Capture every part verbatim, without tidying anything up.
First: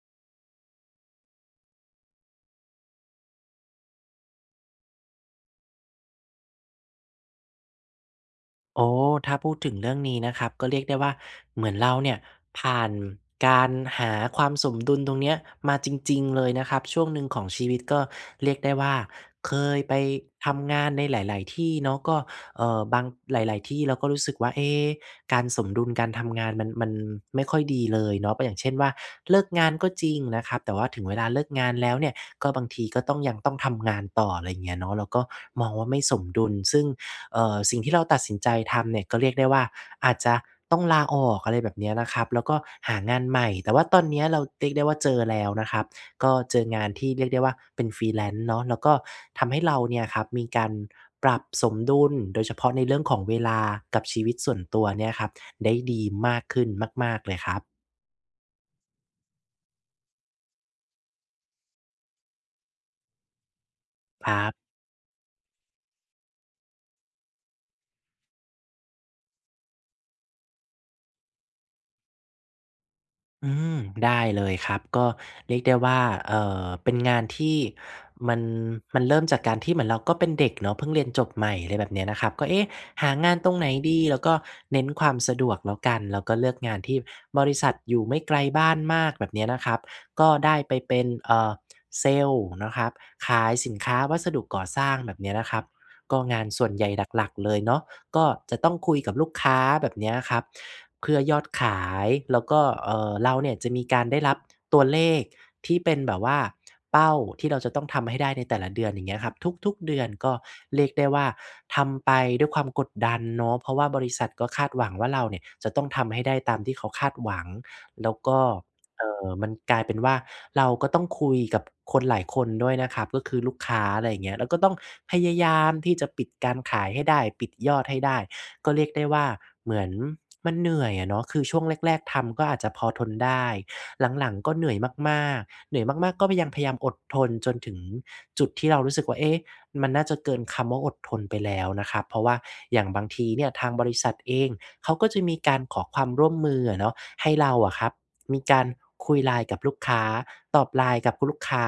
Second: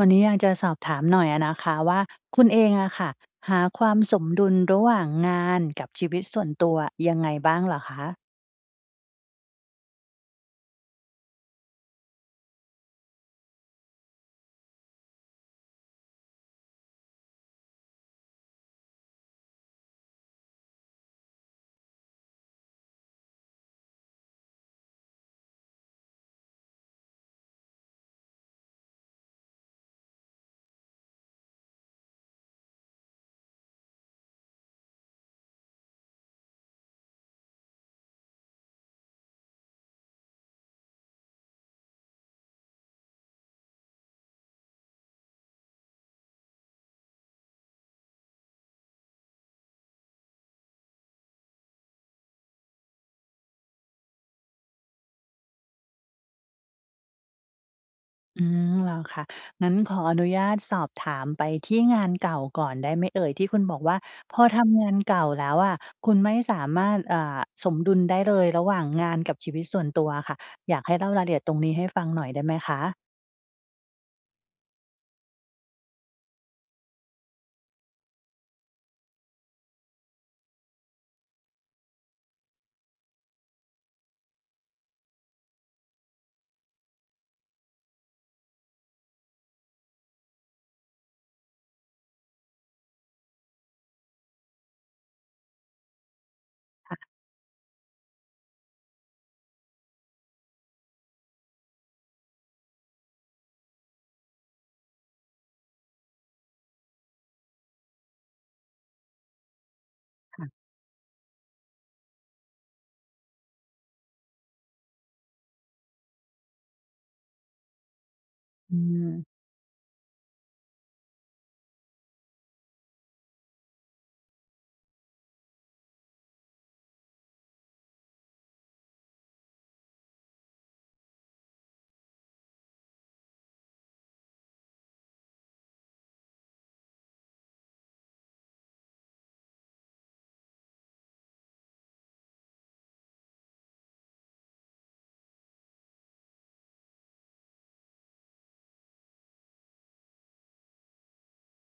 วันนี้อยากจะสอบถามหน่อยอะนะคะว่า คุณเองอะค่ะ หาความสมดุลระหว่างงานกับชีวิตส่วนตัวยังไงบ้างเหรอคะ? อ๋อ ถ้าพูดถึงเรื่องนี้นะครับ ก็เรียกได้ว่า เหมือนเราเนี่ยผ่านการหาความสมดุลตรงเนี้ยมาจริง ๆ เลยนะครับ ช่วงหนึ่งของชีวิตก็เรียกได้ว่าเคยไปทำงานในหลาย ๆ ที่เนาะ ก็ เอ่อ บาง หลาย ๆ ที่เราก็รู้สึกว่า เอ๊ การสมดุลการทำงานมัน มันไม่ค่อยดีเลยเนาะ ป อย่างเช่นว่า เลิกงานก็จริงนะครับ แต่ว่าถึงเวลาเลิกงานแล้วเนี่ย ก็บางทีก็ต้องยังต้องทำงานต่อ อะไรอย่างเงี้ยเนาะ เราก็มองว่าไม่สมดุล ซึ่ง เอ่อ สิ่งที่เราตัดสินใจทำเนี่ยก็เรียกได้ว่า อาจจะต้องลาออก อะไรแบบนี้นะครับ แล้วก็หางานใหม่ แต่ว่าตอนเนี้ยเราเรียกได้ว่าเจอแล้วนะครับ ก็เจองานที่เรียกได้ว่าเป็น Freelance เนาะ แล้วก็ทำให้เราเนี่ยครับมีการปรับสมดุล โดยเฉพาะในเรื่องของเวลากับชีวิตส่วนตัวเนี่ยครับ ได้ดีมากขึ้นมาก ๆ เลยครับ อืม เหรอคะ งั้นขออนุญาตสอบถามไปที่งานเก่าก่อนได้ไหมเอ่ย ที่คุณบอกว่าคพรัอบ ทำงานเก่าแล้วอะคุณไม่สามารถ อ่า สมดุลได้เลยระหว่างงานกับชีวิตส่วนตัวอะค่ะ อยากให้เล่ารายละเอียดตรงนี้ให้ฟังหน่อยได้ไหมคะ? อืม ได้เลยครับ ก็เรียกได้ว่า เอ่อ เป็นงานที่มัน มันเริ่มจากการที่เหมือนเราก็เป็นเด็กเนาะ เพิ่งเรียนจบใหม่ อะไรแบบเนี้ยนะครับ ก็ "เอ๊ะ! หางานตรงไหนดี?" เราก็เน้นความสะดวกแล้วกัน แล้วก็เลือกงานที่บริษัทอยู่ไม่ไกลบ้านมาก แบบเนี้ยนะครับ ก็ได้ไปเป็น อ่า เซลส์นะครับขายสินค้าวัสดุก่อสร้าง แบบเนี้ยนะครับ ก็งานส่วนใหญ่ค่ะ หลัก ๆ เลยเนาะ ก็จะต้องคุยกับลูกค้า แบบเนี้ยครับ เพื่อยอดขาย แล้วก็ เอ่อ เราเนี่ยจะมีการได้รับ ตัวเลขที่เป็นแบบว่าเป้าที่เราจะต้องทำให้ได้ในแต่ละเดือน อย่างเงี้ยครับ ทุก ๆ เดือนก็ค่ะ เรียกได้ว่า ทำไปด้วยความกดดันเนาะ เพราะว่าบริษัทก็คาดหวังว่าเราเนี่ย จะต้องทำให้ได้ตามที่เขาคาดหวัง แล้วก็ อืเอ่อ อ มันกลายเป็นว่าเราก็ต้องคุยกับคนหลายคนด้วยนะครับ ก็คือลูกค้า อะไรเงี้ย แล้วก็ต้องพยายามที่จะปิดการขายให้ได้ ปิดยอดให้ได้ ก็เรียกได้ว่า เหมือนมันเหนื่อยอะเนาะ คือช่วงแรก ๆ ทำก็อาจจะพอทนได้ หลัง ๆ ก็เหนื่อยมาก ๆ เหนื่อยมาก ๆ ก็พยัม พยายามอดทนจนถึงจุดที่เรารู้สึกว่า เอ๊ะ มันน่าจะเกินคำว่าอดทนไปแล้วนะครับ เพราะว่าอย่างบางทีเนี่ย ทางบริษัทเองเขาก็จะมีการขอความร่วมมืออะเนาะ ให้เราอะครับมีการคุย LINE กับลูกค้า ตอบ LINE กับคุณลูกค้า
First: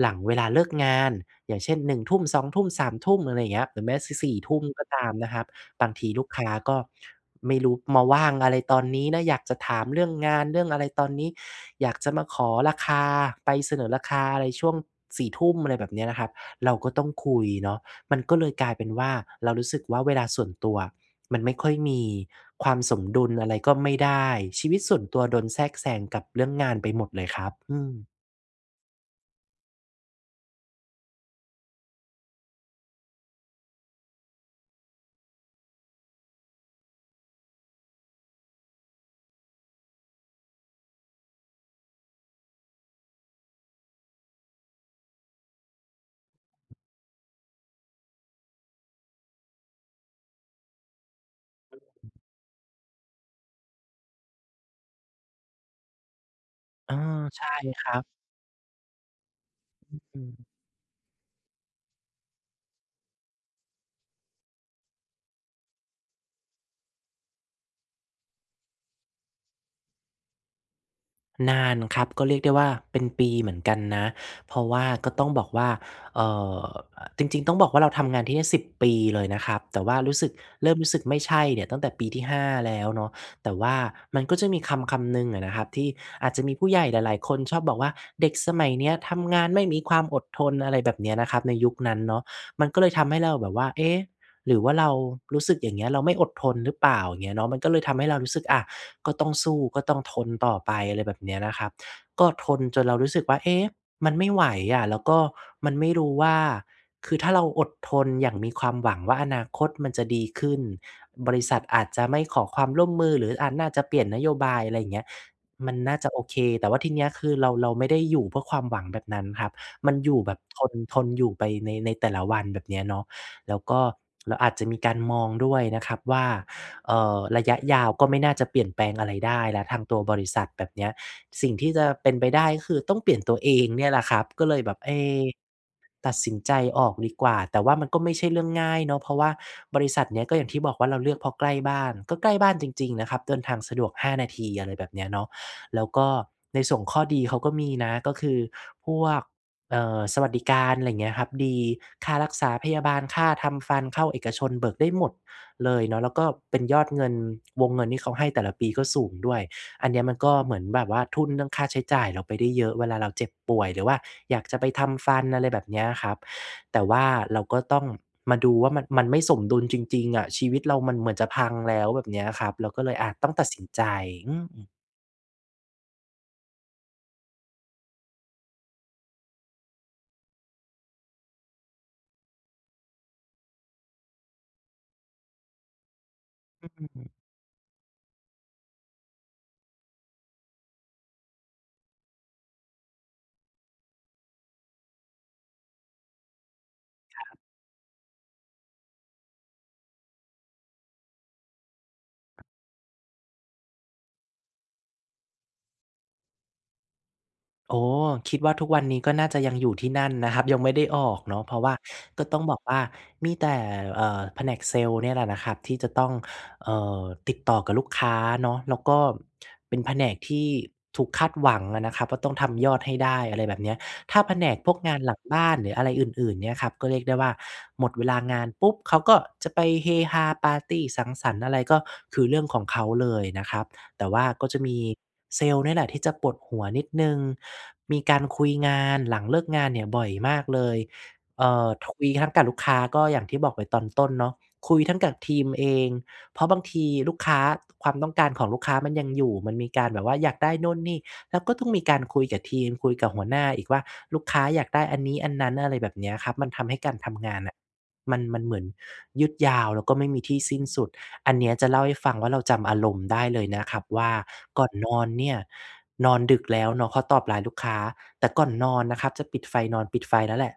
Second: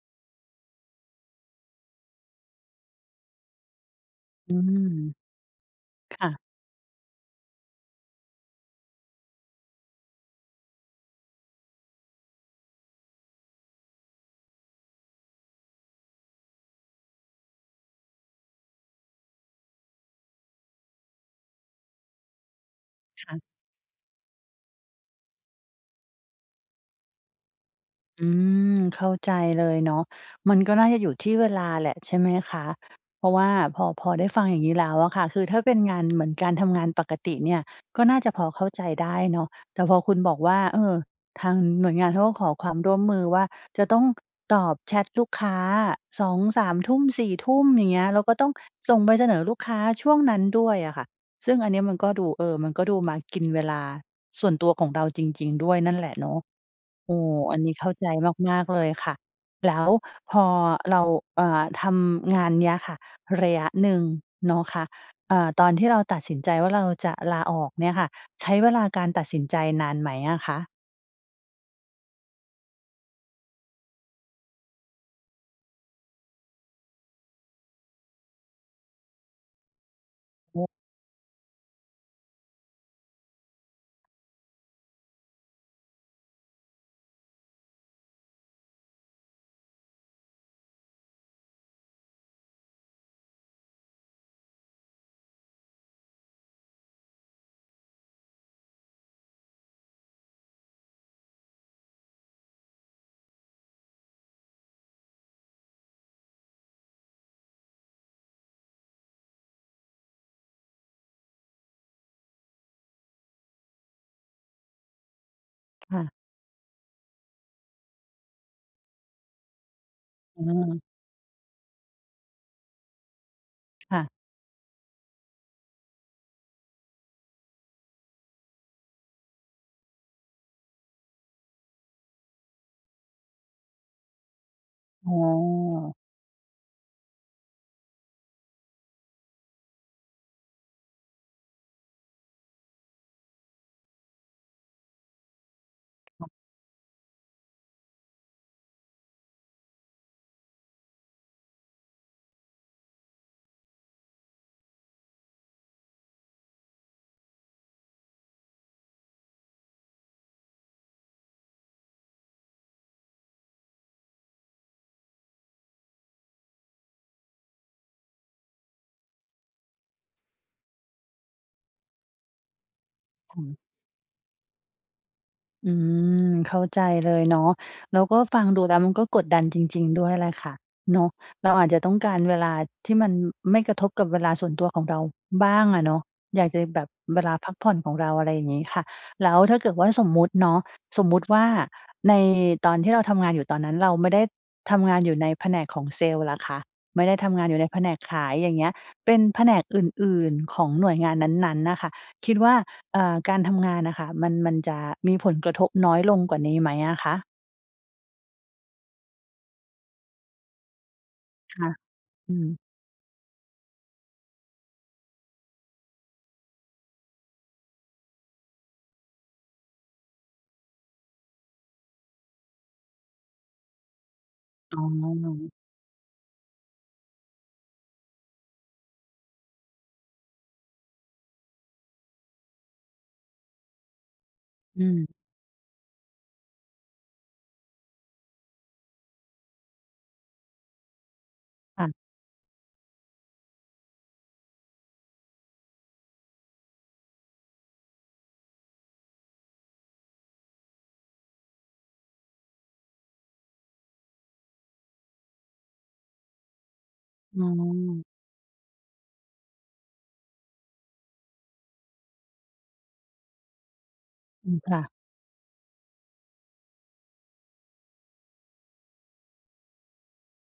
หลังเวลาเลิกงาน อย่างเช่น หนึ่งทุ่ม สองทุ่ม สามทุ่ม อะไรอย่างเงี้ย หรือแม้ ส สี่อทืุ่มม ก็ตามนะครับ บางทีคลู่กะ ค้าก็ไม่รู้มาว่างอะไรตอนนี้นะ อยากจะถามเรื่องงานเรื่อง อะไรตอนนี้ อยากจะมาขอราคา ไปเสนอราคาอะไรช่วง สี่ทุ่ม อะไรแบบเนี้ยนะครับ เราก็ต้องคุยเนาะ มันก็เลยกลายเป็นว่าเรารู้สึกว่า เวลาส่วนตัวมันไม่ค่อยมี ความสมดุคล่ะ อะไรก็ไม่ได้ ชีวิตส่วนตัวโดนแทรกแซงกับเรื่องงานไปหมดเลยครับ อืม อืม เข้าใจ เลยเนาะ มันก็น่าจะอยู่ที่เวลาแหละ ใช่ไหมคะ เพราะว่าพอ พอได้ฟังอย่างงี้แล้วอะค่ะ คือถ้าเป็นงานเหมือนการทำงานปกติเนี่ย ก็น่าจะพอเข้าใจได้เนาะ แต่พอคุณบอกว่า เออ ทางหน่วยงานเขาก็ขอความร่วมมือว่า จะต้อง ค ตอบแชทลูกค้า สองสามทุ่ม สี่ทุ่ม อย่างเงี้ย แล้วก็ต้องส่งใบเสนอลูกค้าช่วงนั้นด้วยอะค่ะ ซึ่งอันเนี้ยมันก็ดู เออ มันก็ดูมากินเวลาส่วนตัวของเราจริง ๆ ด้วยนั่นแหละเนาะ เออ โอ้ ใช่อันนี้คเข้ราัใบ จมาก ๆ เลยค่ะ แล้วอืม พอๆ เรา อ่า ทำงานเนี้ยค่ะ ระยะหนึ่งเนาะคะ อ่า ตอนที่เราตัดสินใจว่า เราจะลาออกเนี่ยค่ะ ใช้เวลาการตัดสินใจนานไหมอะคะ? นานครับ ก็เรียกได้ว่าเป็นปีเหมือนกันนะ เพราะว่าก็ต้องบอกว่า เอ่อ อ จริง ๆ ต้องบอกว่าเราทำงานที่นี่ สิบ ปีเลยนะครับ แต่ว่ารู้สึก เริ่มรู้สึกไม่ใช่เนี่ยตั้งแต่ปีที่ ห้า แล้วเนาะ แต่ว่ามันก็จะมีคำคำหนึ่งอะนะครับที่อาจจะมีผู้ใหญ่หลาย ๆ คนชอบบอกว่า "เด็กสมัยนี้ทำงานไม่มีความอดทน" อะไรแบบนี้นะครับ ในยุคนั้นเนาะ มันก็เลยทำให้เราแบบว่า เอ๊ะ หรือว่าเรารู้สึกอย่างเงี้ยเราไม่อดทนหรือเปล่า อย่างเงี้ยเนาะ มันก็เลยทำให้เรารู้สึก อ่า ก็ต้องสู้ ก็ต้องทนต่อไป อะไรแบบนี้นะครับ ก็ทนจนเรารู้สึกว่า "เอ๊ะ มันไม่ไหวอะ แล้วก็มันไม่รู้ว่า คือถ้าเราอดทนอย่างมีความหวังว่าอนาคตมันจะดีขึ้น บริษัทอาจจะไม่ขอความร่วมมือ หรือ อ่า น่าจะเปลี่ยนนโยบาย อะไรอย่างเงี้ย มันคน่า่ะ จะโอเค" แต่ว่าทีนี้คือเรา เราไม่ได้อยู่เพื่อความหวังแบบนั้นครับ มันอยู่แบบอืทน ม ทนอยู่ไปใน ในแต่ละวัน แบบนี้เนาะ แล้วก็ค่ะ เราอาจจะมีการมองด้วยนะครับว่า เอ่อ ระยะยาวก็ไม่น่าจะเปลี่ยนแปลงอะไรได้แล้วทางตัวบริษัท แบบนี้ สิ่งที่จะเป็นไปได้ก็คือต้องเปลี่ยนตัวเองเนี่ยแหละครับ ก็เลยแบบ เอ๊อ๋อ ะ ตัดสินใจออกดีกว่า แต่ว่ามันก็ไม่ใช่เรื่องง่ายเนาะ เพราะว่าบริษัทนี้ก็อย่างที่บอกว่าเราเลือกเพราะใกล้บ้าน ก็ใกล้บ้านจริง ๆ นะครับ เดินทางสะดวก ห้า นาที อะไรแบบนี้เนาะ แล้วก็ในส่วนของข้อดีเขาก็มีนะ ก็คือพวก เอ่อ สวัสดิการอะไรอย่างเงี้ยครับดี ค่ารักษาพยาบาล ค่าทำฟัน เข้าเอกชน เบิกได้หมดเลยเนาะ แล้วก็เป็นยอดเงิน วงเงินที่เขาให้แต่ละปีก็สูงด้วย อันเนี้ยมันก็เหมือนแบบว่าทุ่นเรื่องค่าใช้จ่ายเราไปได้เยอะเวลาเราเจ็บป่วย หรือว่าอยากจะไปทำฟัน อะไรแบบเนี้ยครับ แต่ว่าเราก็ต้องมาดูว่ามัน มันไม่สมดุลจริง ๆ อะ ชีวิตเรามันเหมือนจะพังแล้ว แบบเนี้ยครับ เราก็เลย อา ต้อองตืัดม สินใจ อืม อืม เข้าใจเลยเนาะ แล้วก็ฟังดูแล้วมันก็กดดันจริง ๆ ด้วยแหละค่ะเนาะ เราอาจจะต้องการเวลาที่มันไม่กระทบกับเวลาส่วนตัวของเราบ้างอะเนาะ อยากจะอแบบ ืม เวลาพักผ่อนของเรา อะไรอย่างงี้ค่ะ แล้วถ้าเกิดว่าสมมุติเนาะ สมมุติว่าในตอนที่เราทำงานอยู่ ตอนนั้นเราไม่ได้ทำงานอยู่ในแผนกของเซลส์ล่ะคะ ไม่ได้คทรัำบ งานอยู่ในแผนกขาย อย่างเงี้ย เป็นแผนกอื่น ๆ ของหน่วยงานนั้น ๆ น่ะค่ะ คิดว่า เอ่อ การทำงานน่ะค่ะมัน มันจะมีผลกระทบน้อยลงกว่านี้ไหมอะคะ? อ๋อ คิดว่าทุกวันนี้ก็น่าจะยังอยู่ที่นั่นนะครับ ยังไม่ได้ออกเนาะ เพคราะ่วะ ่าก็อืต้องบม อกว่า มีแต่ เอ่อ แผนกเซลส์เนี่ยแหละนะครับที่จะต้อง เอ่อ ติดต่อกับลูกค้าเนาะ แล้วก็เป็นแผนกที่ถูกคาดหวังอะนะครับว่า ต้องทำยอดให้ได้ อะไรแบบเนี้ย ถ้าแผนกพอว๋กอ งานหลังบ้าน หรืออะไรอื่น ๆ เนี้ยครับ ก็เรียกได้ว่าหมดเวลางานปุ๊บเขาก็จะไปเฮฮาปาร์ตี้ สังสรรค์อะไรก็คือเรื่องของเขาเลยนะครับ แต่ว่าก็จะมีอืม เซลส์เนี่ยแหละที่จะปวดหัวนิดหนึ่ง มีการคุยงานหลังเลิกงานเนี่ยบ่อยมากเลย เอ่อ คท ่ะ คุยทั้งกับลูกค้า ก็อย่างที่บอกไปตอนต้นเนาะ คุยทั้งกับทีมเอง เพราะบางทีลูกค้า ความต้องการของลูกค้ามันยังอยู่ มันมีการแบบว่าอยากได้โน่นนี่ แล้วก็ต้องมีการคุยกับทีม คุยกับหัวหน้าอีกว่า ลูกค้าอยากได้อันนี้อันนั้น อะไรแบบเนี้ยครับ มันทำให้การทำงอานืน่ะอ มัน มันเหมือนยืดยาว แล้วก็ไม่มีที่สิ้นสุด อันเนี้ยจะเล่าให้ฟังว่า เราจำอารมณ์ได้เลยนะครับว่าอืม ก่อคน่ะ นอนเนี่ย นอนดึกแล้วเนาะเพราะตอบ LINE ลูกค้า แต่ก่อนนอนนะครับ จะปิดไฟนอน ปิดไฟแล้วแหละ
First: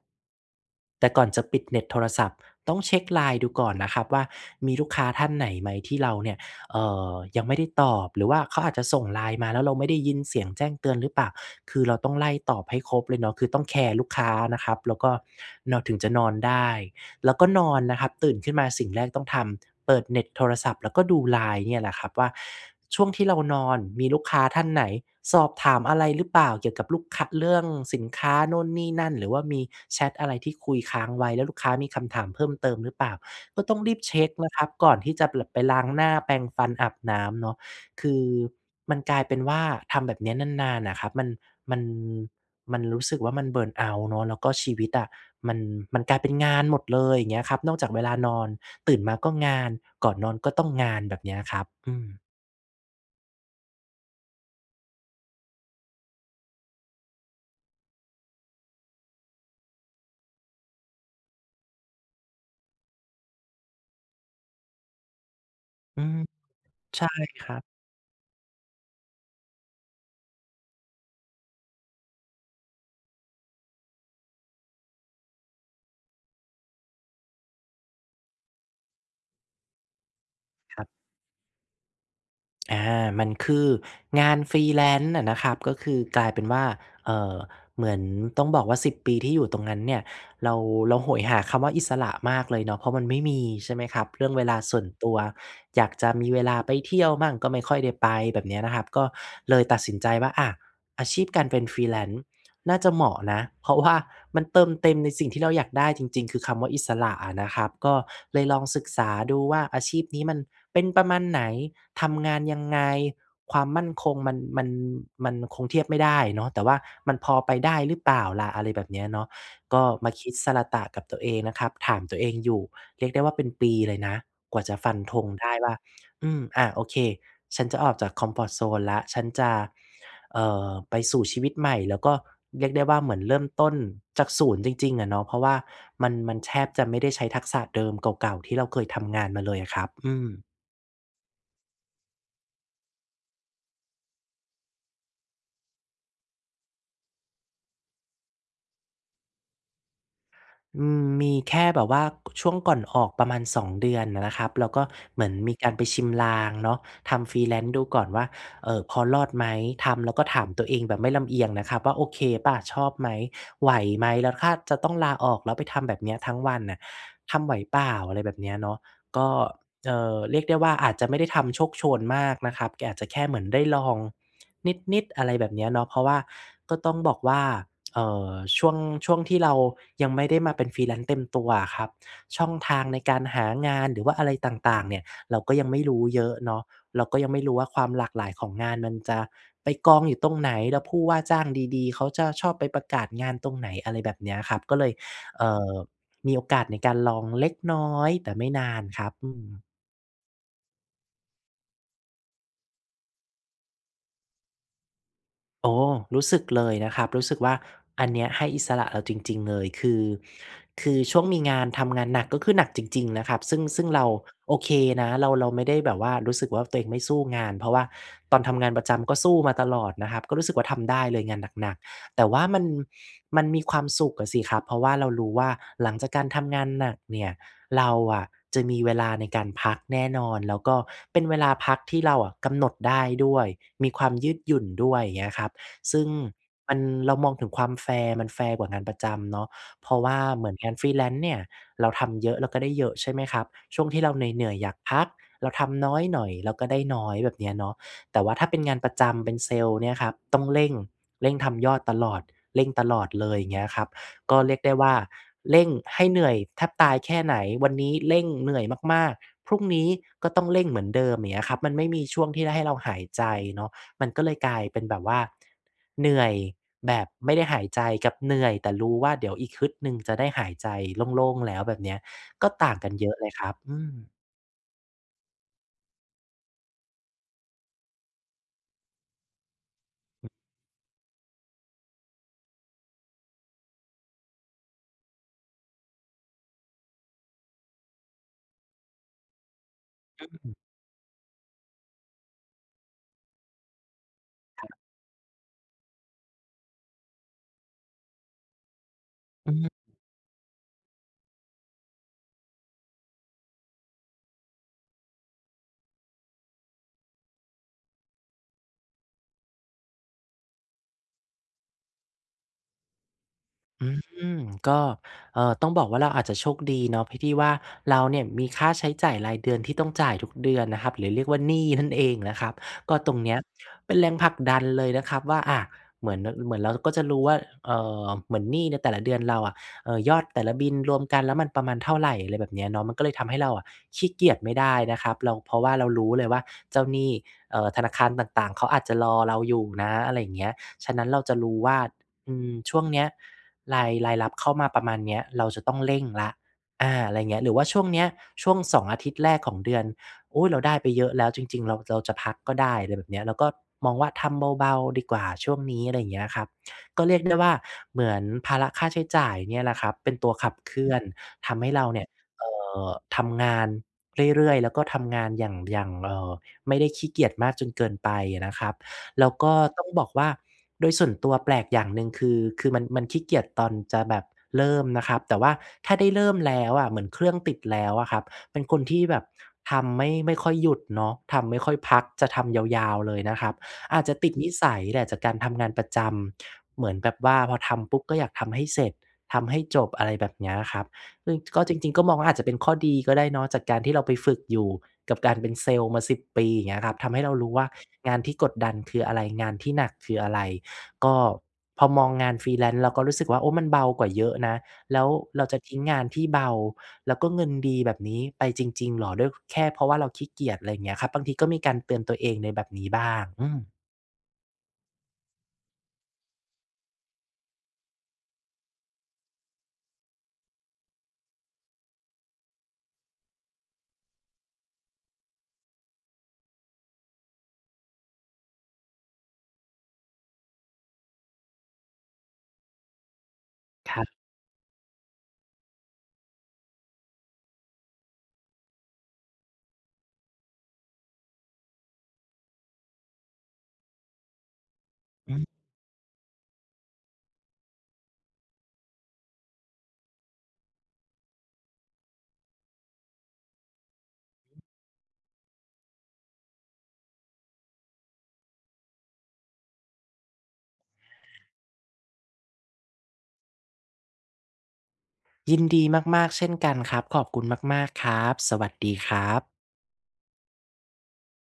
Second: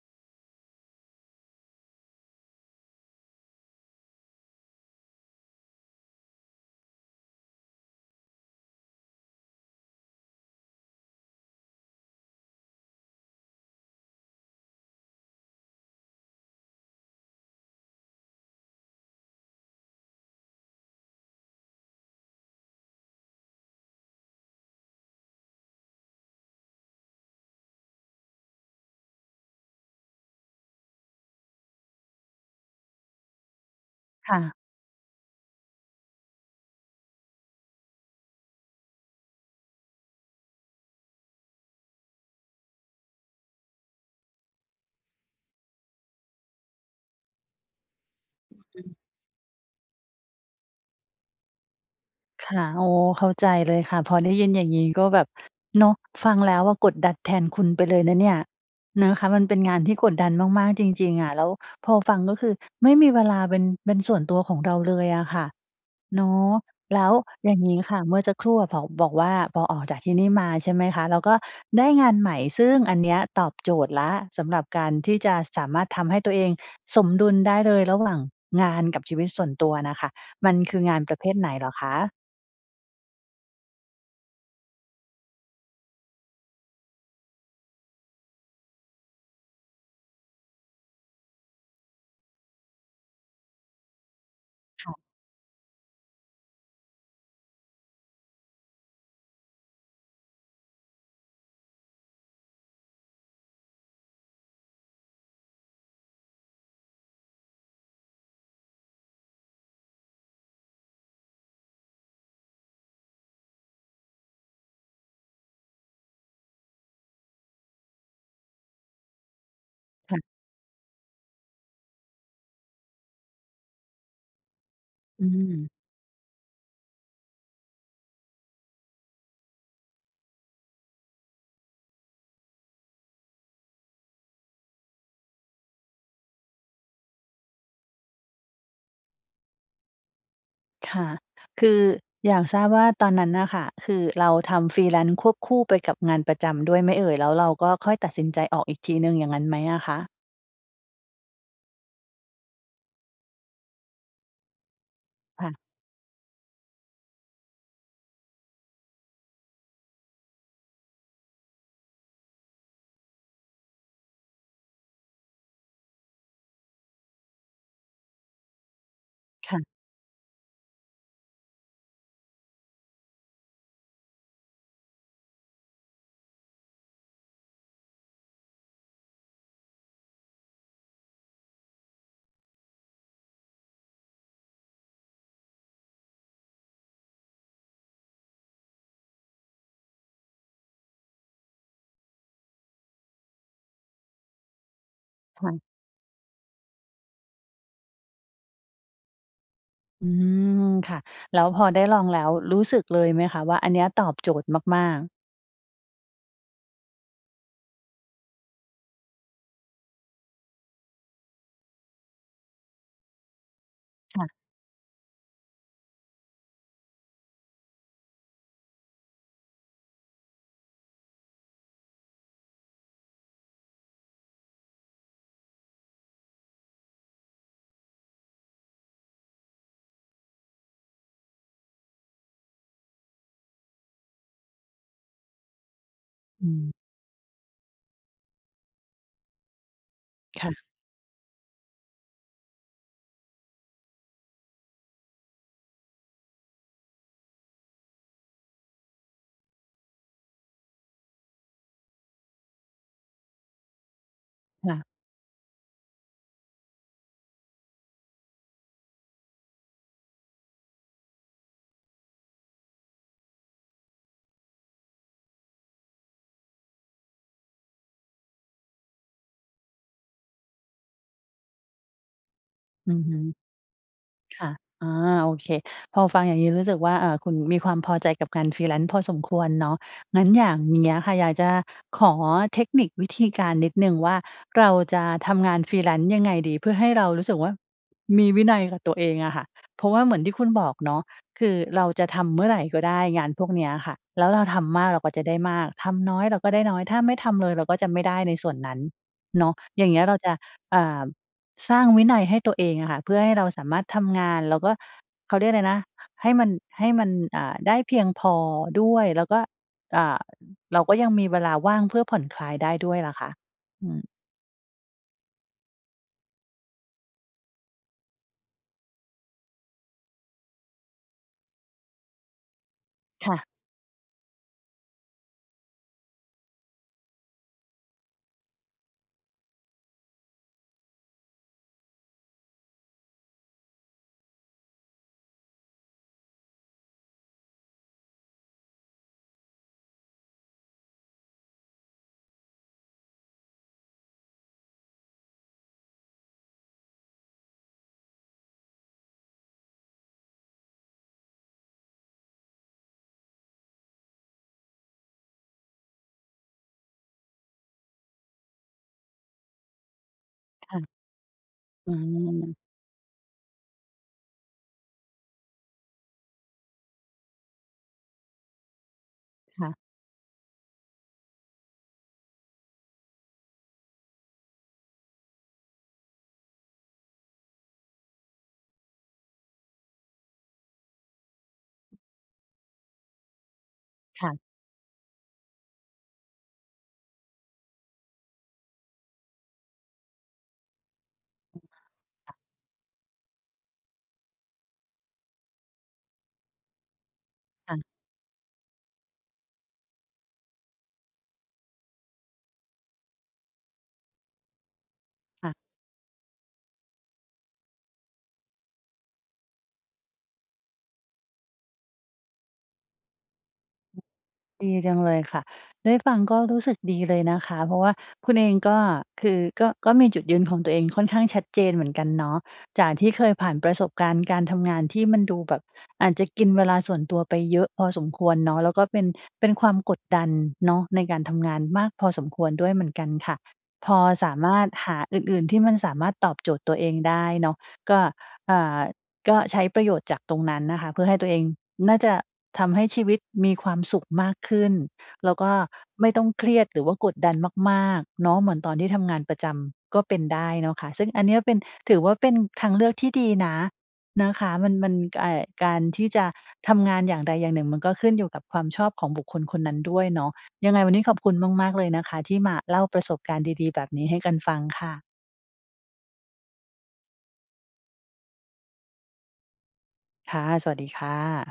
แต่ก่อนจะปิดเน็ตโทรศัพท์ ต้องเช็ก LINE ดูก่อนนะครับว่า มีลูกค้าท่านไหนไหมที่เราเนี่ย เอ่อ ยังไม่ได้ตอบ หรือว่าเขาอาจจะส่ง LINE มาแล้วเราไม่ได้ยินเสียงแจ้งเตือนหรือเปล่า? คือเราต้องไล่ตอบให้ครบเลยเนาะ คือต้องแคร์ลูกค้านะครับแล้วก็เราถึงจะนอนได้ แล้วก็นอนนะครับตื่นขึ้นมาสิ่งแรกต้องทำ เปิดเน็ตโทรศัพท์ แล้วก็ดู LINE เนี่ยนะครับว่า ช่วงที่เรานอนมีลูกค้าท่านไหนสอบถามอะไรหรือเปล่า? เกี่ยวกับลูก ค เรื่องสินค้านู่นนี่นั่น หรือว่ามีแชตอะไรที่คุยค้างไว้ แล้วลูกค้ามีคำถามเพิ่มเติมหรือเปล่า? ก็ต้องรีบเช็คก่นะ ะครับก่อนที่จะเบื่อไปล้างหน้า แปรงฟัน อาบน้ำเนาะ คือมันกลายเป็นว่าทำแบบเนี้ยนาน ๆ น่ะครับ มัน มัน มันรู้สึกว่ามัน เบิร์นเอาต์ เนาะ แล้วก็ชีวิตอะมัน มันกลายเป็นงานหมดเลย อย่างเงี้ยครับ นอกจากเวลานอน อ อืม ตื่นมาก็งาน ก่อนนอนก็ต้องงาน แบบเนี้ยอะครับ อือ ค่ะ อ๋อ เข้าใจเลยค่ะ พอได้ยินอย่างงี้ก็แบบ เนาะ ฟังแล้วอะกดดันแทนคุณไปเลยนะเนี่ย นะคะ มันเป็นงานที่กดดันมาก ๆ จริง ๆ อะ แล้วพอฟังก็คือไม่มีเวลาเป็น เป็นส่วนตัวของเราเลยอะค่ะ อืม เนาะ แลใช้่วคอยร่ัางบ งี้ค่ะ เมื่อสักครู่อะ พอบอกว่าพอออกจากที่นี่มา ใช่ไหมคะ แล้วก็ได้งานใหม่ ซึ่งอันเนี้ยตอบโจทย์แล้วสำหรับการที่จะสามารถทำให้ตัวเองสมดุลได้เลยระหว่างงานกับชีวิตส่วนตัวน่ะค่ะ มันคืคอรับ งานประเภทไหนเหรอคะ? อา มันคืองาน Freelance น่ะนะครับ ก็คือกลายเป็นว่า เอ่อ เหมือนต้องบอกว่า สิบ ปีที่อยู่ตรงนั้นเนี่ย เรา เราโหยหาคำว่าอิสระมากเลยเนาะ เพราะมันไม่มี ใช่ไหมครับ เรื่องเวลาส่วนค่ะ ตัว อยากจะมีเวลาไปเที่ยวบ้าง ก็ไม่ค่อยได้ไป แบบเนี้ยนะครับ ก็เลยตัดสินใจว่า อะ อาชีพการเป็น Freelance น่าจะเหมาะนะ เพราะว่า มันเติมเต็มในสิ่งที่เราอยากได้จริง ๆ คือคำว่าอิสระอะนะครับ ก็เลยลองศึกษาดูว่า อาชีพนี้มันเป็นประมาณไหน? ทำงานยังไง? ความมั่นคงมัน มัน มันคงเทียบไม่ได้เนาะ แต่ว่ามันพอไปได้หรือเปล่าล่ะ? อะไรแบบเนี้ยเนาะ ก็มาค่ะ คิดสะระตะกับตัวเองนะครับ ถามตัวเองอยู่ เรียกได้ว่าเป็นปีเลยนะ กว่าจะฟันธอืงได้ม ว่า อืม อะ โอเค ฉันจะออกจากคอมฟอร์ตโซนแล้ว ฉันจะ เอ่อ ไปสู่ชีวิตใหม่ แล้วก็เรียกได้ว่า เหมือนเริ่มต้นจาก ศูนย์ จริง ๆ อะเนาะ เพราะว่ามัน มันแทบจะไม่ได้ใช้ทักษะเดิม เก่า ๆ ที่เราเคยทำงานมาเลยอะครับ อืม ค่ะ คืออยากทราบว่า ตอนนั้นน่ะค่ะ คือเราทำ Freelance ควบคู่ไปกับงานประจำด้วยไหมเอ่ย? แล้วเราก็ค่อยตัดสินใจออกอีกทีหนึ่ง อย่างนั้นไหมอะคะ? อืม มีแค่แบบว่า ช่วงก่อนออกประมาณ สอง เดือนน่ะนะครับ แล้วก็เหมือนค่มีะ การไปชิมลางเนาะ ทำ Freelance ดูก่อนว่า เออ พอรอดไหม? ทำแล้วก็ถามตัวเองแบบไม่ลำเอียงนะครับว่า โอเคเปล่า ชอบไหม ไหวไหม? แล้วถ้าจะต้องลาออก แล้วไปทำแบบเนี้ยทั้งวันน่ะ ทำไหวเปล่า? อะไรแบบเนี้ยเนาะ ก็ ค่ะ เอ่อ เรียกได้ว่า อาจจะไม่ได้ทำโชกโชนมากนะครับ แกอาจจะแค่เหมือนได้ลองนิด ๆ อะไรแบบนี้อะเนาะ เพราะว่าก็ต้องบอกว่า เอ่อ ช่วง ช่วงที่เรายังไม่ได้มาเป็น Freelance เต็มตัวอะครับ ช่องทางในการหางาน หรือว่าอะไรต่าง ๆ เนี่ย เราก็ยังไม่รู้เยอะเนาะ เราก็ยังไม่รู้ว่า ความหลากหลายของงานมันจะไปกองอยู่ตรงไหน? แล้วผู้ว่าจ้างดี ๆ เขาจะชอบไปประกาศงานตรงไหน? อะไรแบบเนี้ยครับ ก็เลย คเอ่่ะ อ มีโอกาสในการลองเล็กน้อย แต่ไม่นานครับ อืม อืม ค่ะ แล้วพอได้ลองแล้วรู้สึกเลยไหมคะว่าอันเนี้ยตอบโจทย์มาก ๆ? โอ้ รู้สึกเลยนะครับ รู้สึกว่าอันเนี้ยให้อิสระเราจริง ๆ เลย คือ คือช่วงมีงาน ทำงานหนักก็คือหนักจริง ๆ นะครับ ซึ่ง ซึ่งเราค่ะ โอเคนะ เรา เราไม่ได้แบบว่ารู้สึกว่าตัวเองไม่สู้งาน เพราะว่าตอนทำงานประจำก็สู้มาตลอดนะครับ ก็รู้สึกว่าทำได้เลยงานหนัก ๆ แต่ว่ามัน มันมีความสุขอะสิครับ เพราะว่าเรารู้ว่าหลังจากการทำงานหนักเนี่ย เราอะจะมีเวลาในการพักแน่นอน แล้วก็เป็นเวลาพักที่เราอะกำหนดได้ด้วย มีความยืดหยุ่นด้วย อย่างเงี้ยครับ ซึ่งอืม มัน เรามองถึงความแฟร์ มันแฟร์กว่างานประจำเนาะ เพราะว่าคเหมื่อนะ งาน Freelance เนี่ยเราทำเยอะ เราก็ได้เยอะใช่ไหมครับ ช่วงที่เราเหนื่อย ๆ อยากพัก เราทำน้อยหน่อย เราก็ได้น้อย แบบเนี้ยเนาะ แต่ว่าถ้าเป็นงานประจำ เป็นเซลส์เนี่ยครับ ต้องเร่ง เร่งทำยอดตลอด เร่งตลอดเลย อย่างเงี้ยครับ ก็เรียกคได่้ะ ว่าเร่งให้เหนื่อยแทบตายแค่ไหน วันนี้เร่งเหนื่อยมาก ๆ พรุ่งนี้ก็ต้องเร่งเหมือนเดิม อย่างเงี้ยครับ มันไม่มีช่วงที่ได้ให้เราหายใจเนาะ มันก็เลยกลายเป็นแบบว่าเหนื่อยแบบไม่ได้หายใจ กับเหนื่อยแต่รู้ว่าเดี๋ยวอีกฮึดหนึ่งจะได้หายใจโล่ง ๆ แล้ว แบบเนี้ยก็ต่างกอัืนอเยฮอะึ เลยครับ อืม ค่ะ อา โอเค พอฟังอย่างงี้รู้สึกว่า เอ่อ คุณมีความพอใจกับงาน Freelance พอสมควรเนาะ งั้นอ อย่างเงี้ยค่ะ อยากจะขอเทคนิควิธีการนิดหนึ่งว่าเราจะทำงาน Freelance ยังไงดี เพื่อให้เรารู้สึกว่ามีวินัยกับตัวเองอะค่ะ เพราะว่าเหมืออนที่คุณืม บอกเนาะ คือเราจะทำเมื่อไรก็ได้งานพวกนี้อะค่ะ แล้วเราทครับ ำมากเราก็จะได้มาก ทำน้อยเราก็ได้น้อย ถ้าไม่ทำเลยเราก็จะไม่ได้ในส่วนนั้นเนาะ อือ อย่างเงี้ยเราจะ อ่า สร้างวินัยให้ตัวเองอะค่ะ เพื่อให้เราสามารถทำงาน แล้วก็ เขาเรียกไรนะ ให้มัน ให้มัน อ่า ได้เพียงพอด้วย แล้วก็ อ่า เราก็ยังมีเวลาว่างเพื่อผ่อนคลายได้ด้วยอะค่ะ? ออืืม ม ก็ เอ่อ ต้องบอกว่าเราอาจจะโชคดีเนาะ พิ ที่ว่าเราเนี่ยมีค่าใช้จ่ายรายเดือนที่ต้องจ่ายทุกเดือนนะครับ หรือเรียกว่าหนี้นั่นเองนะครับ ก็ตรงคเน่ี้ะ ยเป็นแรงผลักดันเลยนะครับว่า อา เหมือน ด เหมือนเราก็จะรู้ว่า เอ่อ เหมือนหนี้ในแต่ละเดือนเราอะ เอ่อ ยอดแต่ละบิลรวมกันแล้วมันประมาณเท่าไร อะไรแบบนี้เนาะ มันก็เลยทำให้เราอะขี้เกียจไม่ได้นะครับ เรา เพราะว่าเรารู้เลยว่าเจ้าหนี้ เอ่อ ธนาคารต่าง ๆ เขาอาจจะรอเราอยู่นะ อะไรเงี้ย ฉะนั้นเราจะรู้ว่า อืม ช่วงเนี้ยราย รายรับเข้ามาประมาณเนี้ย เราจะต้องเร่งแล้ว อา อะไรอย่างเงี้ย หรือว่าช่วงนี้ ช่วง สอง อาทิตย์แรกของเดือน อุ๊ย เราได้ไปเยอะแล้วจริง ๆ เราจะเอา จะพักก็ได้ อะไรแบบเนี้ย เราก็มองว่าทำเบา ๆ ดีกว่าช่วงนี้ อะไรเงี้ยครับ ก็เรียกได้ว่าเหมือนภาระค่าใช้จ่ายเนี่ยแหละครับเป็นตัวขับคเค่ลืะ ่อน ทำให้เราอเนี่ย เอื่ม อ ทำงานเรื่อย ๆ แล้วก็ทำงานอย่าง อย่าง เอ่อ ไม่ได้ขี้เกียจมากจนเกินไปนะครับ แล้วก็ค่ะ ต้องบอกว่าโดยส่วนตัวแปลกอย่างหนึ่งคือ คือมัน มันขี้เกียจตอนจะแบบเริ่มนะครับ แต่ว่าถ้าได้เริ่มแล้วอะเหมือนเครื่องติดแล้วอะครับ เป็นคนที่แบบทำไม่ ไม่ค่อยหยุดเนาะ ทำไม่ค่อยพัก จะทำยาว ๆ เลยนะครับ อาจจะคต่ิดะ นิสัยแหละจากการทำงานประจำ เหมือนแบบว่าพอทำปุ๊บก็อยากทำให้เสร็จ ทำให้จบ อะไรแบบเนี้ยครับ ซึ่งอืก็ม จริง ๆ ก็มองว่คา่อะ าจจะเป็นข้อดีก็ได้เนาะ จากการที่เราไปฝึกอยู่กับการเป็นเซลส์มา สิบ ปี อย่างเงี้ยครับ ทำให้เรารู้ว่าค่ะ งานที่กดดันคืออะไร งานที่หนักคืออะไร ก็พอมองงาน Freelance เราก็รู้สึกว่า โอ้ มันเบากว่าเยอะนะ แล้วเราค่ะ จะทิ้งงานที่เบา แล้วก็เงินดีแบบนี้ไปจริง ๆ เหรอ ด้วย แค่เพราะว่าเราขี้เกียจ ไรอย่างเงี้ยครับ บางทีก็มีการเตือนตัวเองในแบบนี้บ้าง อืม อ ดีจังเลยค่ะ ได้ฟังก็รู้สึกดีเลยนะคะ เพราะว่าคุณเองก็ คือก็ ก็มีจุดยืนของตัวเองค่อนข้างชัดเจนเหมือนกันเนาะ จากที่เคยผ่านประสบการณ์การทำงานที่มันดูแบบอาจจะกินเวลาส่วนตัวไปเยอะพอสมควรเนาะ แล้วก็เป็น เป็นความกดดันเนาะในการทำงานมากพอสมควรด้วยเหมือนกันค่ะ พคอรับ สามารถหาอื่น ๆ ที่มันสามารถตอบโจทย์ตัวเองได้เนาะ ก็ อ่า ก็ใช้ประโยชน์จากตรงนั้นนะคะ เพื่อให้ตัวเอง น่าจะทำให้ชีวิตมีความสุขมากขึ้น แลอ้วกืม ็ไม่ต้องเครียดหรือว่ากดดันมาก ๆ เนาะ เหมือนตอนที่ทำงานประจำก็เป็นได้เนาะคะ ซึ่งอันนี้เป็น ถือว่าเป็นทางเลือกที่ดีนะ นะคะ มัน มัน อ่า การที่จะทำงานอย่างใดอย่างหนึ่ง มันก็ขึ้นอยู่กับความชอบของบุคคลคนนั้นด้วยเนาะ ยังไงวันนี้ขอบคุณมาก ๆ เลยนะคะ ที่มาเล่าประสบการณ์ดี ๆ แบบนี้ให้กันฟังค่ะ ยินดีมาก ๆ เช่นกันครับ ขอบคุณมาก ๆ ครับ สวัสดีครับ ค่ะ สวัสดีค่ะ